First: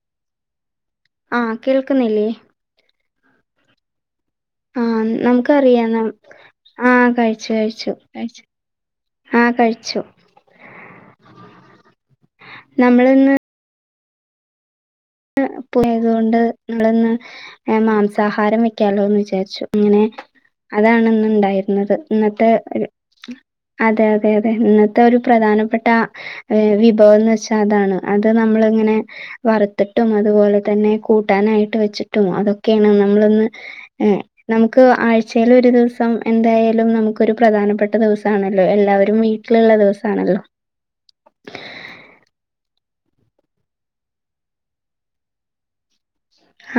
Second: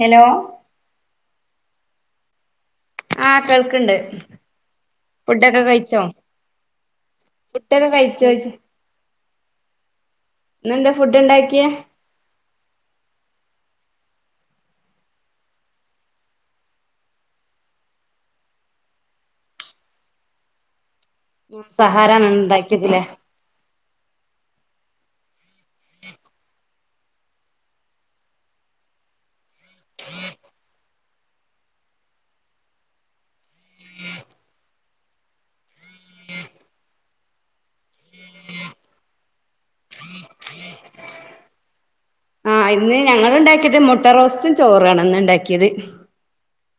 Hello. ആഹ് കേൾക്കുന്നില്ലേ. ആഹ് കേൾക്ക്ണ്ട്. ആഹ് ഫുഡൊക്കെ നമുക്കറിയാം ന കഴിച്ചോ ആഹ് കഴിച്ചു ഫുഡൊക്കെ കഴിച്ചു കഴച്ചു. കഴിച്ചോയ്ച്ച ആഹ് കഴിച്ചു. ഇന്നന്താ ഫുഡ് ഉണ്ടാക്കിയേ? നമ്മള്ന്ന്. പോയത് കൊണ്ട് നമ്മള്ന്ന്. മാംസാഹാരം വെക്കാലോന്ന് വിചാരിച്ചു ഇങ്ങനെ അതാണ്ന്ന്. ഇണ്ടായിരുന്നത് ഇന്നത്തെ. അതെ അതെ അതെ ഇന്നത്തെ ഒരു പ്രധാനപ്പെട്ട. വിഭവംന്നച്ചാ അതാണ് അത് നമ്മളിങ്ങനെ വറ ത്തിട്ടും അതുപോലെ തന്നെ കൂട്ടാനായിട്ട് വെച്ചിട്ടും അതൊക്കെയാണ് നമ്മള്ന്ന് ഏ നമുക്ക് ആഴ്ചല് ഒരു ദിവസം എന്തായാലും നമുക്കൊരു പ്രധാനപ്പെട്ട ദിവസാണല്ലോ എല്ലാവരും വീ ട്ട്ലിള്ള ദിവസാണല്ലോ. ആഹ് ഇന്ന് ഞങ്ങള് ഇണ്ടാക്കേത് മുട്ട റോസ്റ്റും ചോറാണ് ഇന്ന് ഇണ്ടാക്കിയത്.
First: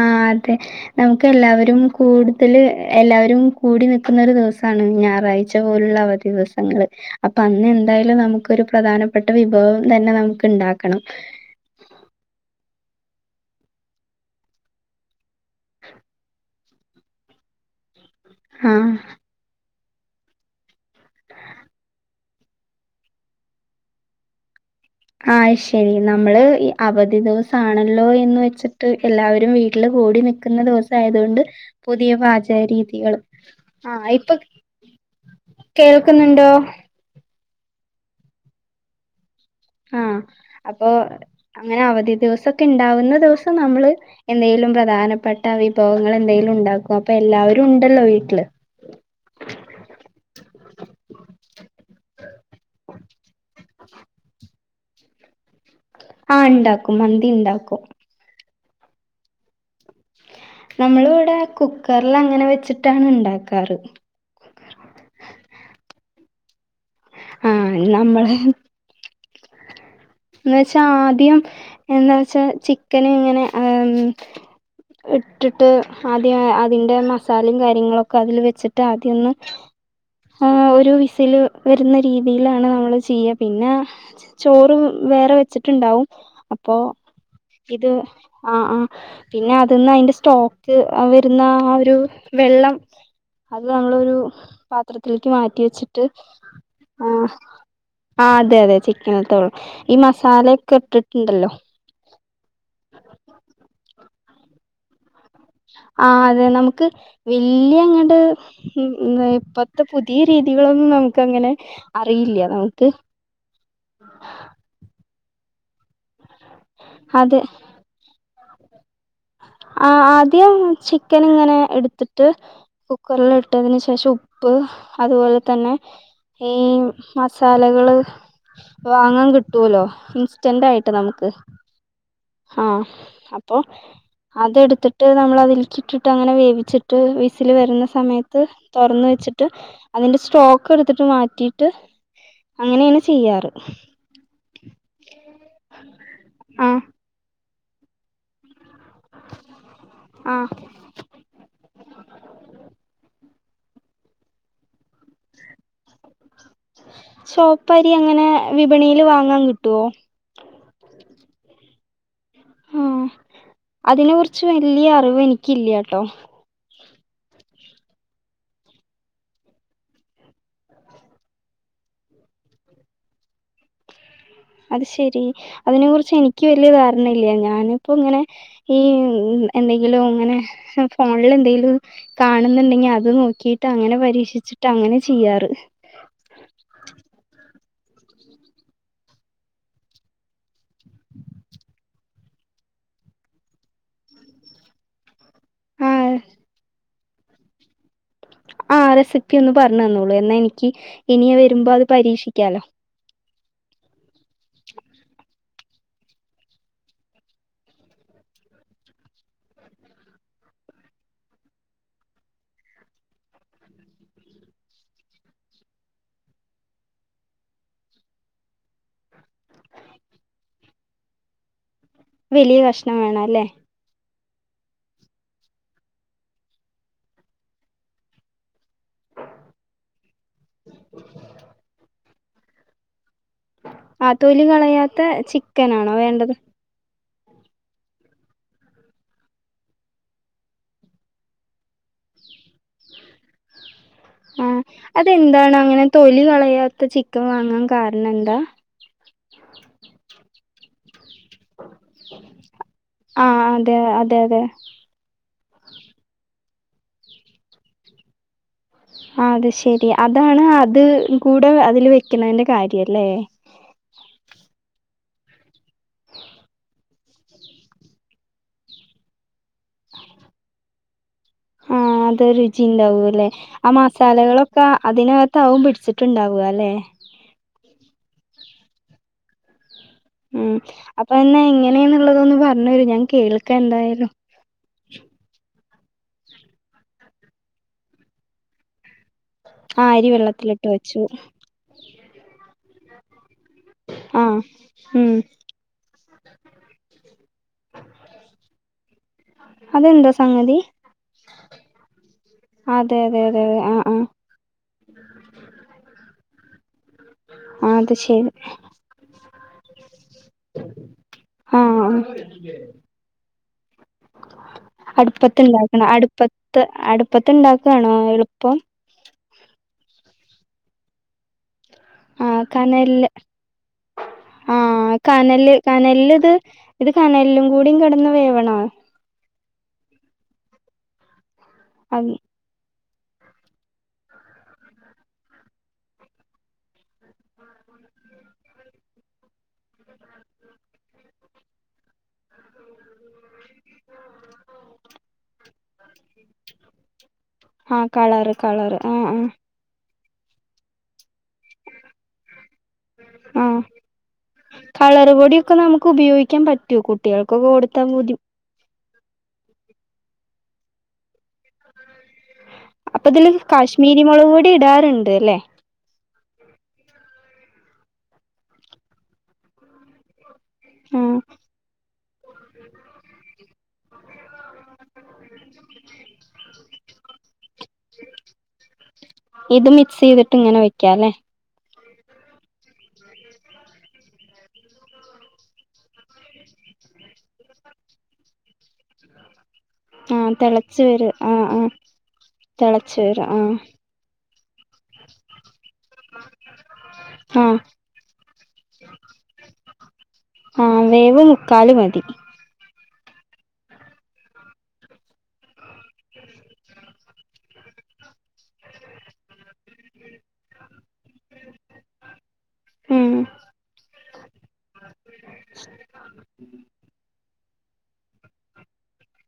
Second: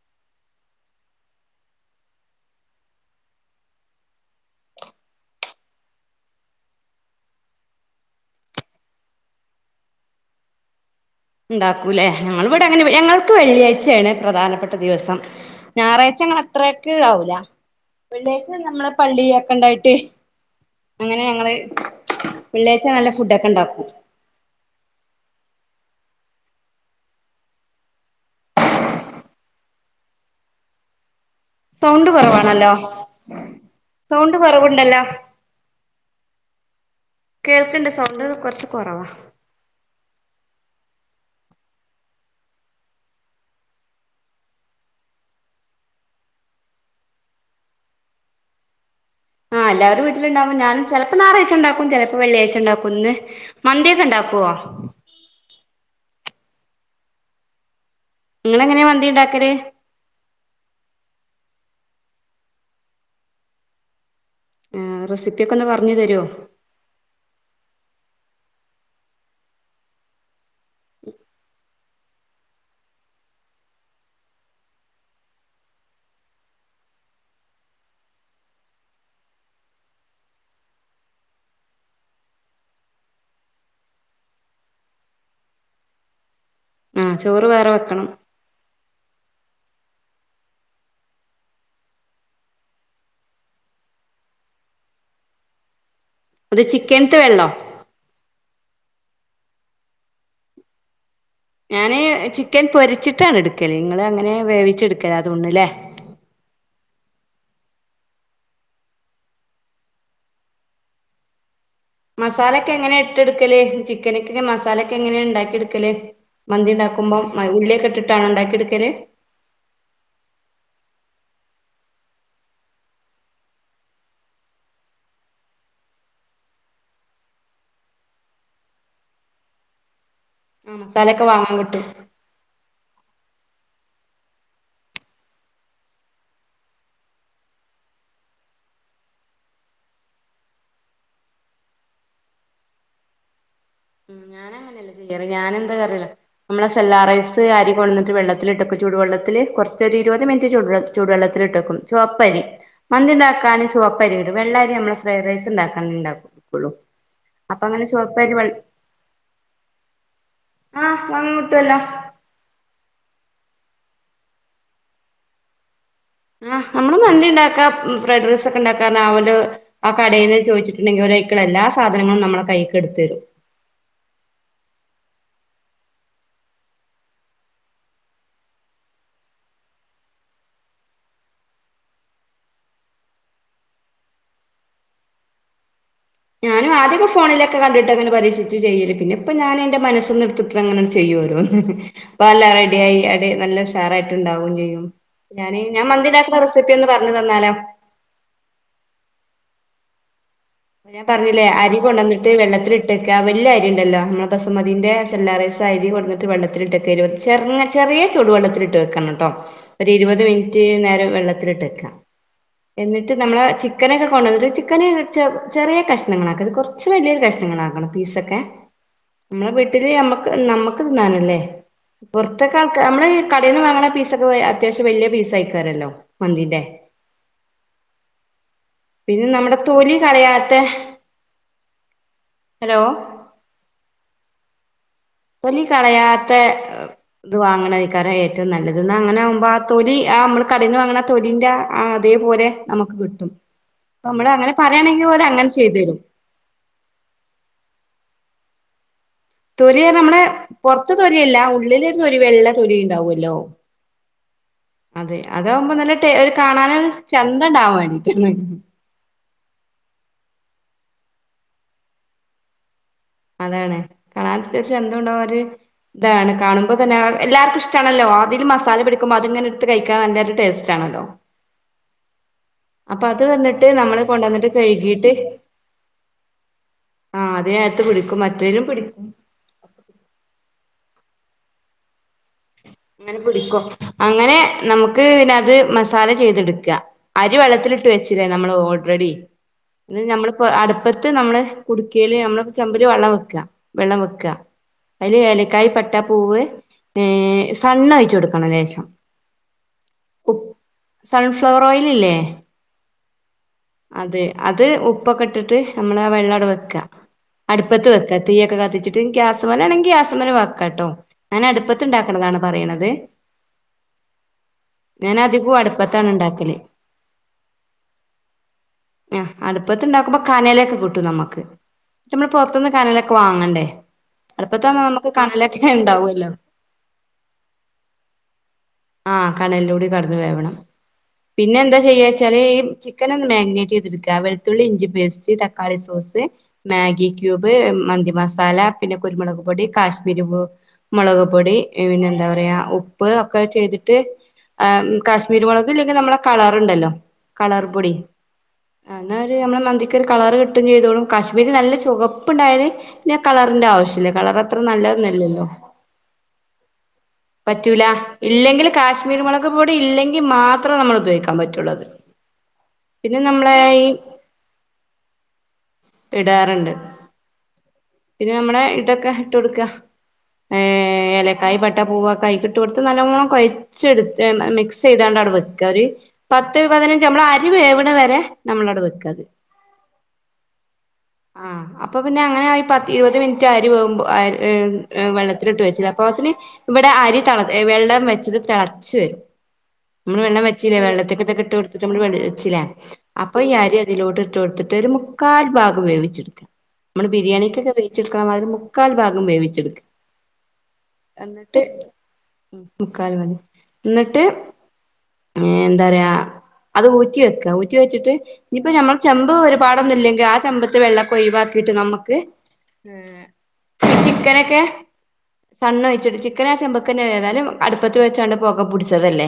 ആഹ് അതെ. നമുക്ക് എല്ലാവരും കൂടുതല് എല്ലാവരും കൂടി നിക്കുന്ന ഒരു ദിവസാണ് ഞായറാഴ്ച പോലുള്ള അവധി. ദിവസങ്ങള്. അപ്പൊ അന്ന് എന്തായാലും നമുക്കൊരു പ്രധാനപ്പെട്ട വിഭവം തന്നെ നമുക്ക് ഇണ്ടാക്കണം. ഇണ്ടാക്കൂല്ലേ ഞങ്ങള്ടെ അങ്ങനെ ഞങ്ങൾക്ക് വെള്ളിയാഴ്ചയാണ് പ്രധാനപ്പെട്ട ദിവസം. ഞായറാഴ്ച അങ്ങള് അത്രക്ക് ഇതാവൂല വെള്ള്യഴ്ച ആഹ് നമ്മളെ പള്ളി ഒക്കണ്ടായിട്ട്. അങ്ങനെ ഞങ്ങള് വെള്ള്യഴച്ച നല്ല ഫുടൊക്കെ ഇണ്ടാക്കും. ആഹ് ശരി നമ്മള് ഈ അവധി ദിവസാണല്ലോ എന്ന് വെച്ചിട്ട് എല്ലാവരും വീട്ടില് കൂടി നി ട്ടുന്ന ദിവസം ആയതുകൊണ്ട് സൗണ്ട് പുതിയ പാചക കൊറവാണല്ലോ രീതികളും ആ ഇപ്പൊ സൗണ്ട് കൊറവുണ്ടല്ലോ കേൾക്കുന്നുണ്ടോ? കേൾക്കുണ്ട്. സൗണ്ട് കുറച്ച് കുറവാ. ആഹ് അപ്പൊ അങ്ങനെ അവധി ദിവസൊക്കെ ഉണ്ടാവുന്ന ദിവസം നമ്മള് എന്തേലും പ്രധാനപ്പെട്ട വിഭവങ്ങൾ എന്തെലും ഉണ്ടാക്കോ അപ്പൊ എല്ലാവരും ഉണ്ടല്ലോ വീട്ടില്. ആഹ് എല്ലാവരും വീട്ടിലുണ്ടാവുമ്പോ ഞാനും ചിലപ്പോ ഞാറാഴ്ച ഉണ്ടാക്കും ചിലപ്പോ വെള്ളിയാഴ്ച്ച ഉണ്ടാക്കും. ഇന്ന് മന്തിയൊക്കെ ഉണ്ടാക്കുവോ? ആഹ്ഉണ്ടാക്കും. മന്തി ഉണ്ടാക്കും. നിങ്ങളെങ്ങനെയാ മന്തി ഉണ്ടാക്കല്? നമ്മൾ ഇവിടെ കുക്കറിൽ അങ്ങനെ വെച്ചിട്ടാണ് ഉണ്ടാക്കാറ്. ആ റെസിപ്പിയൊക്കെ ഒന്ന് പറഞ്ഞു തരുമോ? ആ നമ്മള് എന്ന് വച്ചാ ആദ്യം എന്താ വച്ചാ ചിക്കന് ഇങ്ങനെ ഇട്ടിട്ട് ആദ്യം അതിൻ്റെ മസാലയും കാര്യങ്ങളൊക്കെ അതിൽ വെച്ചിട്ട് ആദ്യം ഒന്ന് ആഹ് ഒരു വിസില് വരുന്ന രീതിയിലാണ് നമ്മള് ചെയ്യ പിന്ന. ച ചോറ് വേറെ വെച്ചിട്ടുണ്ടാവും അപ്പോ ആഹ് ചോറ് വേറെ ഇത്. വെക്കണം ആഹ് ആഹ് പിന്നെ അത് ന്ന് അയ്ന്റെ സ്റ്റോക്ക് അ വരുന്ന ആ ഒരു വെള്ളം. അത് നമ്മളൊരു പാത്രത്തിലേക്ക് മാറ്റി വെച്ചിട്ട്. അത് ചിക്കൻത്തെ വെള്ളം. ആഹ് അതെ അതെ ചിക്കനിത്തെ വെളളം ഈ മസാലെക്കെ ഇട്ട്ട്ട് ണ്ടല്ലോ. ഞാന് ചിക്കൻ പൊരിച്ചിട്ടാണ് ഇട്ക്കല് നിങ്ങള് അങ്ങനെ വേവിച്ചെടുക്കലാതോന്ന്ണ ലേ. ആഹ് അതെ നമുക്ക് വല്ല്യങ്ങട്. ഉം എ ഇപ്പത്തെ പുതിയ രീതികളൊന്നും നമുക്കങ്ങനെ. മസാലക്കെങ്ങനെ ഇട്ട്ട്ക്കല് ചിക്കന്ക്ക് മസാലക്കെങ്ങനെ ണ്ടാക്കിട്ക്കല്. മന്തിണ്ടാക്കുമ്പം അത് മ ഉള്ളിയൊക്കെ ഇട്ടിട്ടാണോ ഉണ്ടാക്കിട്ക്കല്. ആ ആദ്യം ചിക്കന്ങ്ങനെ എടുത്ത്ട്ട്. കുക്കർല്ട്ടതിന് ശേഷം ഉപ്പ് അതുപോലെ തന്നെ. ഈ മസാലകള് വാങ്ങാ കിട്ടുവലോ. ആഹ് സ്റ്റണ്ടായിട്ട് മസാലൊക്കെ നമുക്ക് വാങ്ങാൻ കിട്ടും ആഹ് അപ്പൊ. അത്ട്ത്തിട്ട് നമ്മളതിൽക്കിട്ടിട്ട് അങ്ങനെ വേവിച്ചിട്ട് വിസില് വരുന്ന സമയത്ത്. തൊർന്ന് വെച്ചിട്ട് അതിന്റെ സ്ട്രോക്ക് എടുത്തിട്ട് മാറ്റിട്ട്. അങ്ങനേണ് ചെയ്യാറ്. ഉം ഞാനങ്ങനല്ല ചെയ്യാറ് ഞാനെന്ത് അറില്ല നമ്മളെ ആ സെല്ലാ റൈസ്. ത്ത് അരി കൊട്ന്ന്ട്ട് വെള്ളത്തിലിട്ടൊക്കെ ചുടു വെള്ളത്തില് കൊർച്ചൊര് ഇരുപത് ആ മിൻറ്റ് ചുടു വെള്ള ചൂടു വെള്ളത്തിലിട്ടക്കും ചുവപ്പരി മന്തിണ്ടാക്കാന് ചുവപ്പരി ഇടും വെള്ള അരി നമ്മ ഫ്രൈഡ് റൈസ്ണ്ടാക്കണ ണ്ടാക്കു ഒള്ളു അപ്പൊങ്ങനെ ചുവപ്പരി വിപണീല് വാങ്ങാ കിട്ടുവോ? ആഹ് വാങ്ങാ കിട്ട്വല്ലോ. ഉം അതിനെ കുറിച്ച് വല്ല്യ അറിവ് എനിക്ക്യില്ലാട്ടോ. ആഹ് നമ്മള് മന്തിണ്ടാക്കാ ഉം ഫ്രൈഡ് റൈസ് ഒക്കെണ്ടാക്കാർഞ്ഞാ ആ ഒരു. ആ കടേന്ന് ചോയിച്ചിട്ട്ണ്ടെങ്കി ഓലയ്ക്ക്ള്ള എല്ലാ സാധനങ്ങളും നമ്മളെ കൈയ്ക്ക് ഇട്ത്തരും. അത് ശെരി അതിനെ കുറിച്ച് എനിക്ക് വല്ല്യ ധാരണ ഇല്ല്യ ഞാന്പ്പോ ങ്ങനെ. ഈ എന്തെങ്കിലുങ്ങനെ ഫോൺല് എന്തെങ്കിലും. കാണുന്നുണ്ടെങ്കി അത് നോക്കിട്ട് അങ്ങനെ പരീക്ഷിച്ചിട്ട് അങ്ങനെ ചെയ്യാറ്. ഞാനു ആദ്യക്കെ ഫോണിലൊക്കെ കണ്ടിട്ടങ്ങനെ പരീക്ഷിച്ച് ചെയ്യല് പിന്നെപ്പ ഞാൻ എന്റെ മനസ്സ്ന്ന്ട്ത്ത്. അങ്ങനെട് ചെയ്യു ഓരോന്ന് പ്പ അല്ലാ റെഡ്യായി അടി നല്ല ഉഷാറായിട്ട്ണ്ടാവു ചെയ്യും. ഞാന് ഞാ ആ മന്തിണ്ടാക്കുന്ന റെസിപ്പി ഒന്ന് പർഞ്ഞു തന്നാലോ. ആഹ് റെസിപ്പി ഒന്ന് പർഞ് തന്നോളൂ എന്നാ എനിക്ക് ഇനി യാ വരുമ്പോ അത് പരീക്ഷിക്കാലോ. ട്ടെക്കാ വല്ല്യ അരിണ്ടല്ലോ നമുടെ ബസുമതിന്റെ സെല്ലാ റൈസ് അരി കൊട്ന്ന്ട്ട് വെള്ളത്തിലിട്ടെക്ക ഇരുപത്. ചെർങ്ങ ചെറിയ ചടുവെള്ളത്തിലിട്ട് വെക്കണട്ടോ. ഒരിരുപത് മിൻറ്റ് നേരം വെള്ളത്തിലിട്ട്ക്കാ. എന്നിട്ട് നമ്മളെ ചിക്കനൊക്കെ കൊണ്ടന്ന്ട്ട് ചിക്കന് ചെർ ചെറിയ കഷ്ണങ്ങളാക്ക അത് കൊർച്ച് വല്ല്യൊരു കഷ്ണങ്ങളാക്കണം പീസൊക്കെ. നമ്മളെ വീട്ടില് നമ്മക്ക് നമ്മക്ക് തിന്നാനല്ലേ പൊർതൊക്കെ വലിയ ആൾക്ക കഷ്ണം മ്മള് വേണം അല്ലേ കടേന്ന് വാങ്ങണ പീസ ത്രോയ അത്യാവശ്യം വല്ല്യ പീസയ്ക്കാരല്ലോ മന്തിന്റെ. പിന്നെ നമ്മടെ തൊലി കളയാ ത്തെ ഹലോ. ആഹ് തൊലി കളയാ തൊലി കളയാത്തെ എ. ത് വാങ്ങണക്കാരം ഏറ്റവും നല്ലത്ന്നാ അങ്ങനെ ആമ്പോ ആ തൊലി ആ നമ്മള് കടയിന്ന് വാങ്ങണ തൊലിന്റെ ആ അതേപോലെ നമുക്ക് കിട്ടും അപ്പ നമ്മള് അങ്ങനെ പറയാണെങ്കി ഓലങ്ങനെ ചെയ്തു തരും ലി കളയാത്ത ചിക്ക് ക്കെൻ വാങ്ങാ കാരണം എന്താ തൊലിർഞ്ഞ മ്മളെ പൊറത്ത തൊലിയല്ല ഉള്ളിള് രു തൊലി വെള്ള തൊലി ആ ഇണ്ടാവല്ലോ അതെ അതെ അതെ അതെ അതാകുമ്പോ നല്ല ടെ കാണാനരു ചന്ത ഇണ്ടാവാൻ വേണ്ടീട്ട് ആ അത് ശരി അതാണ് അത് കൂടെ അതിൽ വെക്കെണീന്റെ കാര്യല്ലേ അതാണ് കണാത്യാശം ച ന്തുണ്ടാ ഒര് ഇതാണ് കാണുമ്പോൾ തന്നെ എല്ലാവർക്കും ഇഷ്ടണല്ലോ ആദ്യരു മസാല പടിക്കുമ്പോ അതിങ്ങനെടുത്ത് കഴിക്കാൻ നല്ലൊരു ടേസ്റ്റ് ആണല്ലോ ആ അതെ രുച് ചിണ്ടാവു അപ്പൊ അത് ല്ലെ വന്നിട്ട് ആ നമ്മള് കൊണ്ടുവന്നിട്ട് മസാലകളൊക്കെ കഴുകിയിട്ട് അതിനകത്ത ആവും പിടിച്ചിട്ടുണ്ടാവല്ലെ ആ അതിനത്ത് പിടിക്കും മറ്റേലും പിടിക് മ് അപ്പ അന്ന് എങ്ങനേന്ന്നുള്ളതൊന്ന് പറ അങ്ങനെ പിടിക്കോ അങ്ങനെ നമക് മക്ക് ന്നെ അത് മസാല ചെയ്തെട്ക്ക അരി വെള്ളത്തിലിട്ട് വെച്ചില്ലേ നമ്മൾ ഓൾറെഡി ആ പി അരി നമ്മളപ്പൊ വെള്ളത്തിലിട്ട് വെച്ചു അടുപ്പത്ത് നമ്മള് കുടിക്കല് നമ്മള് ചമ്പില് വള്ളം വെക്കാ വെള്ളം ആ വെക്ക ഉം അയില് ഏലക്കായ് പട്ടപ്പൂവ് ഏ സ് എണ്ണോഴിചൊടുക്കണം ലേശം അതെന്താ ഉപ് സംഗതി സൺഫ്ലവർ ഓയ്ല് ഇല്ലേ അതെ അതെ അതെ അതെ ആ ആ അത് അത് ഉപ്പൊക്കെ ഇട്ടിട്ട് നമ്മളെ വെള്ളം അട വെക്കാ ആ അടുപ്പത്ത് അത് വെക്കാ ശരി തീയ ഒക്കെ കത്തിച്ചിട്ട് ഗ്യാസമലാണെങ്കിൽ ഗ്യസ്സ്മലും വെക്കട്ടോ ഞാൻ ആ അടുപ്പത്ത് ആ ഇണ്ടാക്കണതാണ് പറയണത് ഞാൻ അധികവും അടുപ്പത്തിണ്ടാക്കണ അടുപ്പത്താണ് ഇണ്ടാക്കല് അടുപ്പത്ത് അടുപ്പത്തിണ്ടാക്കണോ എളുപ്പം ആ അടുപ്പത്തി ഇണ്ടാക്കുമ്പൊ കനലൊക്കെ കിട്ടും നമ്മക്ക് നമ്മള് ആ പൊർത്തുന്ന് കനലില് കനലൊക്കെ വാങ്ങണ്ടേ ആ അടുപ്പത്താമ്പൊ നമ്മക്ക് കനല് കനലൊക്കെ കനലില് ഇണ്ടാവല്ലോ ഇത് ഇത് കനലിലും കൂടി കെടന്നു വേവണോ ആ കണലൂടി കടന്നു വേവണം പിന്നെ എന്താ അത് ചെയ്യാെച്ചാല് ഈ ചി ക്കനൊന്ന് മാഗ്നേറ്റയ്തെടുക്ക വെളുതുള്ളി ഇഞ്ചി പേസ്റ്റ് തക്കാളി സോസ് മാഗി ക്യൂബ് മന്തി മസാല പിന്നെ കുരുമുളക് പൊടി കാശ്മീരി പൊ മൊളക് പൊടി പിന്നെ എന്താ പറയാ ഉപ്പ് ഒക്കെ ചെയ്തിട്ട് ആ കാശ്മീരി മൊളക് ഇല്ലെങ്കി നമ്മളെ കളർണ്ടല്ലോ കളർ ആ പൊടി കളറ് കളറ് ആ എന്ന ആ ഒരു നമ്മളെ മന്തി ക്കൊരു കളറ് കിട്ടും ചെയ്തോളും കാശ്മീരി നല്ല ചുവപ്പുണ്ടായത് ഇന്ന ആ കളറിന്റെ ആവശ്യല്ല കളർ അത്ര കളർ നല്ലതൊന്നല്ലല്ലോ പൊടിയൊക്കെ നമുക്ക് ഉപയോഗിക്കാൻ പറ്റ് റ്റു കുട്ടിയാൾക് പറ്റൂല ഇല്ലെങ്കിൽ കാശ്മീരീ മൊളക് പൊടി ഇല്ലെങ്കി മാത്ര നമ്മൾ ഉപയോഗിക്കാൻ പറ്റുള്ളൂ അത് പിന്നെ ഇപ്പതില് നമ്മളെ ഈ കാശ്മീരി മൊളക് പൊടി ഇടാർണ്ട് ല്ലേ ഇടാർണ്ട് പിന്നെ നമ്മളെ ഇതൊക്കെ ഇട്ട് കൊടുക്കാ ഏ ആ ഏലക്കായി പട് ഉവ്വാ കര്കിട്ട് കൊടുത്ത് നല്ലോണം കൊയച്ചെടു എ മ് മിക്സ് ചെയ്താണ്ട് അവ്ടെ വെക്കാ ഒര് പത്ത് പതിനഞ്ച് നമ്മള അ രി വേവ്ണ വരെ നമ്മളവടെ വെക്കത് ഇത് മി മിക്സെയ്തിട്ട് ഇങ്ങന വെക്കാല്ലേ ആഹ് അപ്പൊ പിന്നെ അങ്ങനായി പത്ത് ഇരുപത് മിൻറ്റ് അരി വേവുമ്പൊ [unintelligible] വെള്ളത്തിലിട്ട് വെച്ചിലെ അപ്പോത്തിന് ഇവടെ അരി തള എ വെള്ളം വെച്ചത് തെളച്ച് വെരും. ആ നമ്മള് വെള്ളം വെച്ചിലേ, തിളച്ചു വരും വെള്ളത്ത്ക്ക് ആ ഇതൊക്കെ ഇട്ട് ആ കൊട്ത്തിട്ട് നമ്മള് വെൾ വെച്ചിലെ, തിളച്ചു വരും അപ്പൊ ആ ഈ അരി ഇതിലോട്ട് ഇട്ട് കൊടുത്തിട്ട്, ഒരു മുക്കാൽ ഭാഗ ക് വേവിച്ചെടുക്ക്. നമ്മള് ആ ബിരിയാണിക്കെക്കെ വേവ്ച്ചെട്ക്കണമാതിരി മുക്കാൽ ഭാഗം വേവിച്ചെടുക്ക് ഹാഹ് വേവ് നിക് ട്ട് മുക്കാല് മതി. ഇന്ന്ട്ട് ങേ എന്താ പറയാ, അത് ഊറ്റി വെക്ക, ഊറ്റി വെച്ചിട്ട് ഇനിപ്പ ഞമ്മള് ചെമ്പ് വരു പ്പാടൊന്ന്ല്ലെങ്കി ആ ചെമ്പ്ത്തെ വെള്ളൊക്കെ ഒയ്‌വാക്കീട്ട് നമ്മക്ക് ഉം ചിക്കനെക്കെ സണ്ണൊഴിച്ചിട്ട് ചിക് ചിക്കനാ ചെമ്പ്ക്കെന്നെ ഏതാലും അടുപ്പത്ത് വെച്ചാണ്ട് പൊക പുട്ച്ചതല്ലെ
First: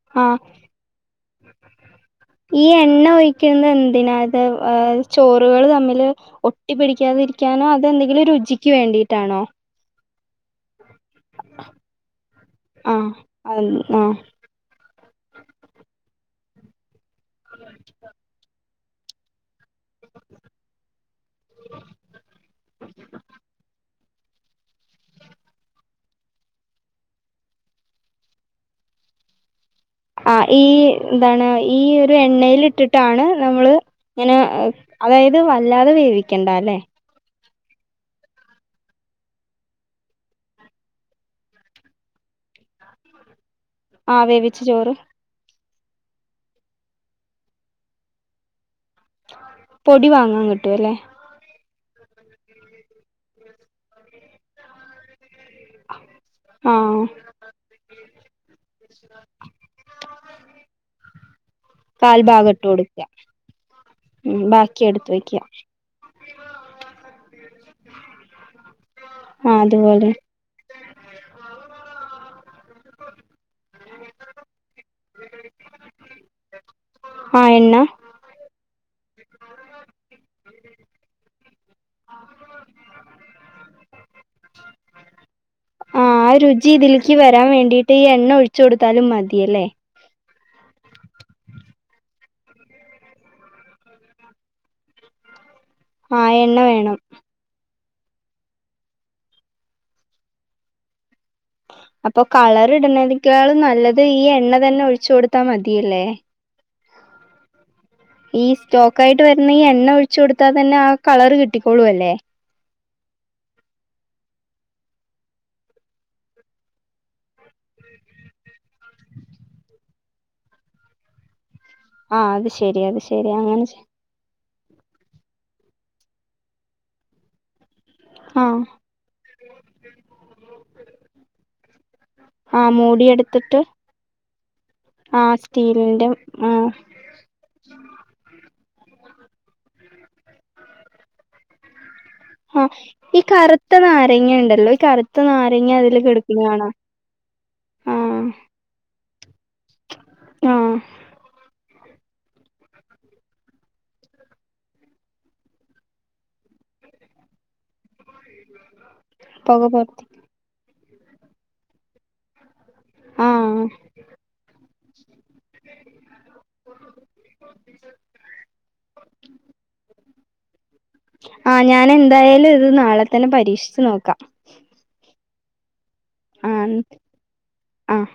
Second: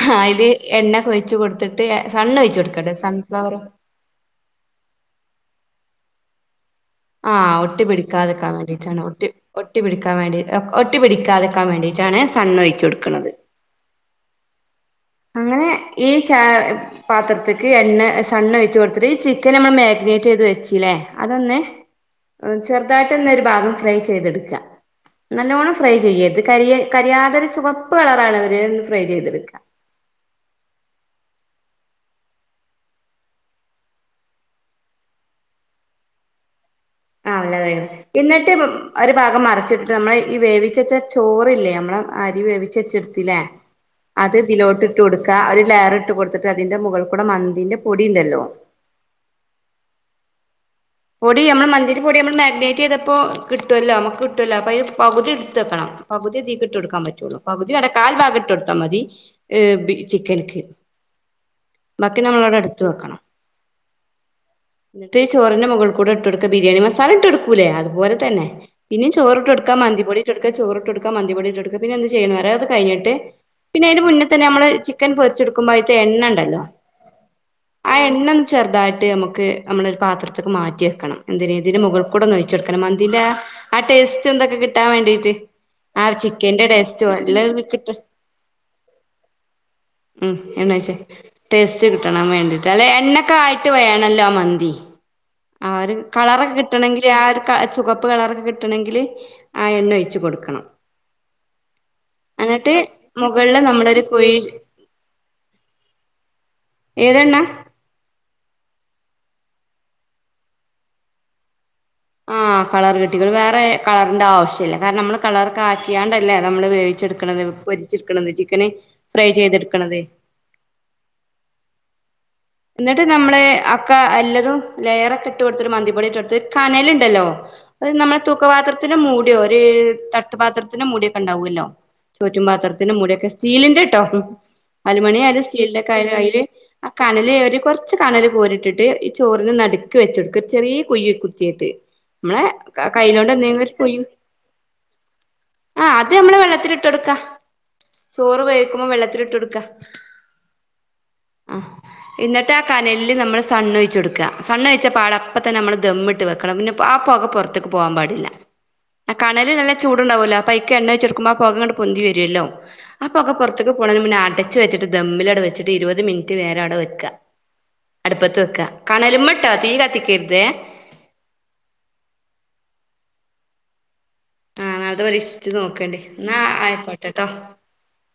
ഹ ആ അയില് എണ്ണക്കെ ഒയിച്ച് കൊടുത്തിട്ട്, എ സണ്ണ് ഒയ്ച്ച് കൊടുക്കട്ടൊ സൺഫ്ലവറ് പിന്നെ അത് ഏ ചോറ്കള് തമ്മില് ഒട്ടിപിടി ആ ക്കാതിരിക്കാനോ ഒട്ടി അതൊ എന്തെങ്കിലും പിടിക്കാതെക്കാൻ രുചിക്ക് വേണ്ടിയിട്ടാണ് ഒട്ടി വേണ്ടീട്ടാണോ? ഒട്ടി പിടിക്കാം വേണ്ടി, ഒ ഒട്ടി പിടിക്കാതെക്കാം വേണ്ടീട്ടാണ് സണ്ണ് ഒയിച്ച് കൊട്ക്ക്ണത്. [unintelligible] ആഹ് അങ്ങനെ ഈ ചാ പാത്രത്ത്ക്ക് എണ്ണ സണ്ണൊയിച്ച് കൊടുത്തിട്ട് ഈ ചിക്ക് ക്കനമ്മള് മാഗ്നേറ്റ് ചെയ്ത് വെച്ചിലേ അതൊന്ന് അത് ചെറുതായിട്ട്ന്നൊരു ഭാഗം ഫ്രൈ ചെയ്തെട്ക്ക നല്ലോണം ഫ്രൈ ചെയ്യര്ത്, കരിയെ കരിയാതൊര് ചുവപ്പ് കളറാക്ണത് വരേ ഒന്ന് ഫ്രൈ ചെയ്തെട്ക്ക ആഹ് ഈ എന്താണ് ഈ ഒരു എണ്ണേലിട്ടിട്ടാണ് നമ്മള് ഇങ്ങനെ അ അതായത് വല്ലാതെ വേവിക്കണ്ടാലെ ആഹ് നല്ല വേവ് ഇന്ന്ട്ട് ഒര് ഭാഗം മറച്ചിട്ടിട്ട്, നമ്മളെ ഈ വേവിച്ചച്ച ചോറില്ലേ നമ്മളെ അരി വേവിച്ചെച്ച ത്തിലെ ആ അത് വേവിച്ച ഇതിലോട്ട് ചോറ് ഇട്ട് കൊടുക്ക, ഒര് ലെയറിട്ട് കൊട്ത്ത്ട്ട് അതിന്റെ മുകൾക്കുടെ മന്തിന്റെ പൊടിണ്ടല്ലോ പൊടി വാങ്ങാൻ കിട്ടുവല്ലേ പൊടി അമ്മള് മന്തിന്റെ പൊടി നമ്മള് മാഗ്നേറ്റ് ചെയ്തപ്പോ ക കിട്ടൊല്ലോ, നമ്മക്ക് കിട്ടൊല്ലോ അപ്പയ്ല് പകുതി ഇട്ട് ത്ത് വെക്കണം. പകുത്യേ ഇതീക്ക് ആ ഇട്ടൊട്ക്കാൻ പറ്റൊള്ളു. പകുതി വേണ്ട കാൽ ഭാഗം ഇട്ടൊട്ത്താ മതി, ഏ ബി ചിക്കൻക്ക് ബാക്കി കാൽഭാഗം നമ്മളവ്ടെ ഇട്ട് എട്ത്ത് കൊടുക്കുക വെക്കണം. ഉം ബാക്കി എടുത്ത് ഇന്ന്ട്ട് ഈ വെക്കുക ചോറിന്റെ മുകൾ കുടെ ഇട്ട് കൊട്ക്ക, ബിരിയാണി മസാല ഇട്ട് കൊട്ക്കൂലെ അതുപോലെ തന്നെ. പിന്നിം ചോറ്ട്ട് ആ കൊട്ക്ക, മന്തി അതുപോലെ പൊടി ഇട്ട് കൊട്ക്ക, ചോറ് ഇട്ടൊട്ക്ക പിന്നെന്ത് ചെയ്യണന്നറിയോ അത് കഴിഞ്ഞിട്ട്, പിന്നെ അയിന്റെ മുന്ന തന്നെ അമ്മള് ചി ക്കൻ പൊരിച്ച്ട്ക്കുമ്പൊ അയ്ത്തെ എണ്ണണ്ടല്ലോ, ആ എണ്ണൊന്ന് ചെറുതായ് ട്ട് നമുക്ക് നമ്മളൊര് പാത്രത്ത്ക്ക് മാ റ്റി വെക്കണം എന്തിന്, ഇതിന്റെ മുകൾക്കുടൊന്ന് ഒയ്ച്ച് കൊടുക്കണം, മന്തിന്റെ ആ ടേസ്റ്റെന്തൊക്കെ കിട്ടാൻ വേണ്ടീട്ട് ആഹ് ആ രുചി ഇതിൽക്ക് വരാൻ വേണ്ടീട്ട്, കിട്ടും ഈ എണ്ണ ഒഴിച്ചു കൊടുത്താലും മതി, അല്ലെ? ഉം എണ്ണൊയ്ച്ച് ടേസ്റ്റ് കിട്ടണം വേണ്ടീട്ട്, അല്ലേ എണ്ണക്കെ ആയിട്ട് വേണല്ലോ ആ മന്തി ആഹ് ഒര് ആ കളറെക്കെ എണ്ണ വേണം കിട്ടണെങ്കില് ആ ഒര് ക ചുകപ്പ് കളറൊക്കെ കിട്ടണെങ്കില്, ആ എണ്ണ ഒയ്ച്ച് കൊടുക്കണം. അപ്പൊ കളറ് എന്നിട്ട് ഇടുന്നെനേക്കാളും മുകളില് നല്ലത് നമ്മളൊരു ഈ കുഴി എണ്ണ തന്ന ഒഴിച്ചു കൊടുത്താ മതിയല്ലേ? ഏതെണ്ണ? ഈ സ്റ്റോക്കായിട്ട് വരുന്ന ഈ എണ്ണ ഒഴിച്ചു കൊടുത്താ തന്നെ ആ കളറ് കിട്ടിക്കോളു അല്ലെ ആഹ് കളറ് കിട്ടിക്കോളും. വേറെ കളർന്റാവശ്യല്ല കാരണം, നമ്മള് കളറക്കാക്ക്യാണ്ടല്ല നമ്മള് വേവിച്ചെട്ക്കണത് പൊരിച്ച്ട്ക്കണത്, ചിക്കന് ഫ്രൈ ചെയ്തെട്ക്ക്ണത് ആഹ് അത് ശെരി അത് ശെരി അങ്ങനെ ക്കെ അല്ലതും ലെയറൊക്കെ ഇട്ട് കൊടുത്തിരു മന്തിപ്പൊടി ഇട്ട് കൊടുത്ത് കനലുണ്ടല്ലോ അത് നമ്മളുടെ ആഹ് തൂക്കപാത്ര ത്തിന് മൂടിയോ ഒരു തട്ടുപാത്രത്തിന് മൂടിയൊക്കെ ഉണ്ടാവുമല്ലോ ചോറ്റും ആഹ് പാത്രത്തിന്റെ മൂടിയൊക്കെ മൂടിയെടുത്തിട്ട് സ്റ്റീലിന്റെ ട്ടോ അലുമണി ആഹ് ആയാലും സ്റ്റീലിന്റെ സ്റ്റീലിന്റെക്കൊയയും അതില് ആഹ് കാന അല്ലെ ഒരു കൊറച്ച് കണല് കോരിട്ടിട്ട് ഈ ചോറിന് നടുക്ക വെച്ചെടുക്ക ഒരു ചെറിയ കുഴി കുത്തിട്ട് നമ്മളെ ആഹ് ഈ കയ്യിലോണ്ട് എന്തെങ്കിലും ഒരു കറുത്ത കുയി നാരങ്ങ ഉണ്ടല്ലോ ഈ കറുത്ത നാരങ്ങ ആ അതില് അത് നമ്മളെ കെടുക്കുന്ന വെള്ളത്തി കാണാം ഇട്ടെടുക്ക ആഹ് ചോറ് വേവിക്കുമ്പോൾ വെള്ളത്തിൽ ഇട്ട് കൊടുക്ക ആഹ് എന്നിട്ട് ആ കനലിൽ നമ്മള് സണ് ഒഴിച്ച് കൊടുക്കുക സണ്ണ ഒഴിച്ച പാട അപ്പം തന്നെ നമ്മൾ ദമ്മിട്ട് വെക്കണം പിന്നെ ആ പുക പുറത്ത് ക്ക് പോവാൻ പാ കണല് പൊക നല്ല പൊറത്ത് ചൂട്ണ്ടാവലോ അപ്പൈക്ക് എണ്ണ ഒഴിച്ചടുക്കുമ്പോ പോകങ്ങണ്ട് പൊന്തി വരുല്ലോ ആ പൊക ആഹ് പുറത്തേക്ക് പോണെന്റെ മുന്നെ അടച്ച് വച്ചിട്ട് ദമ്മിലടെ വെച്ചിട്ട് ഇരുപത് മിനിറ്റ് നേരം അവിടെ വെക്ക അടുപ്പത്ത് വെക്ക കണല മട്ടോ തീ കത്തിക്കരുത് ആഹ് ഞാൻ എന്തായാലും ഇത് നാളെ തന്നെ പരീക്ഷിച്ച് നോക്കാ ആഹ് നാളത്തെ പരീക്ഷച്ച് നോക്കേണ്ടി എന്നാ ആയക്കോട്ടെട്ടോ ആഹ്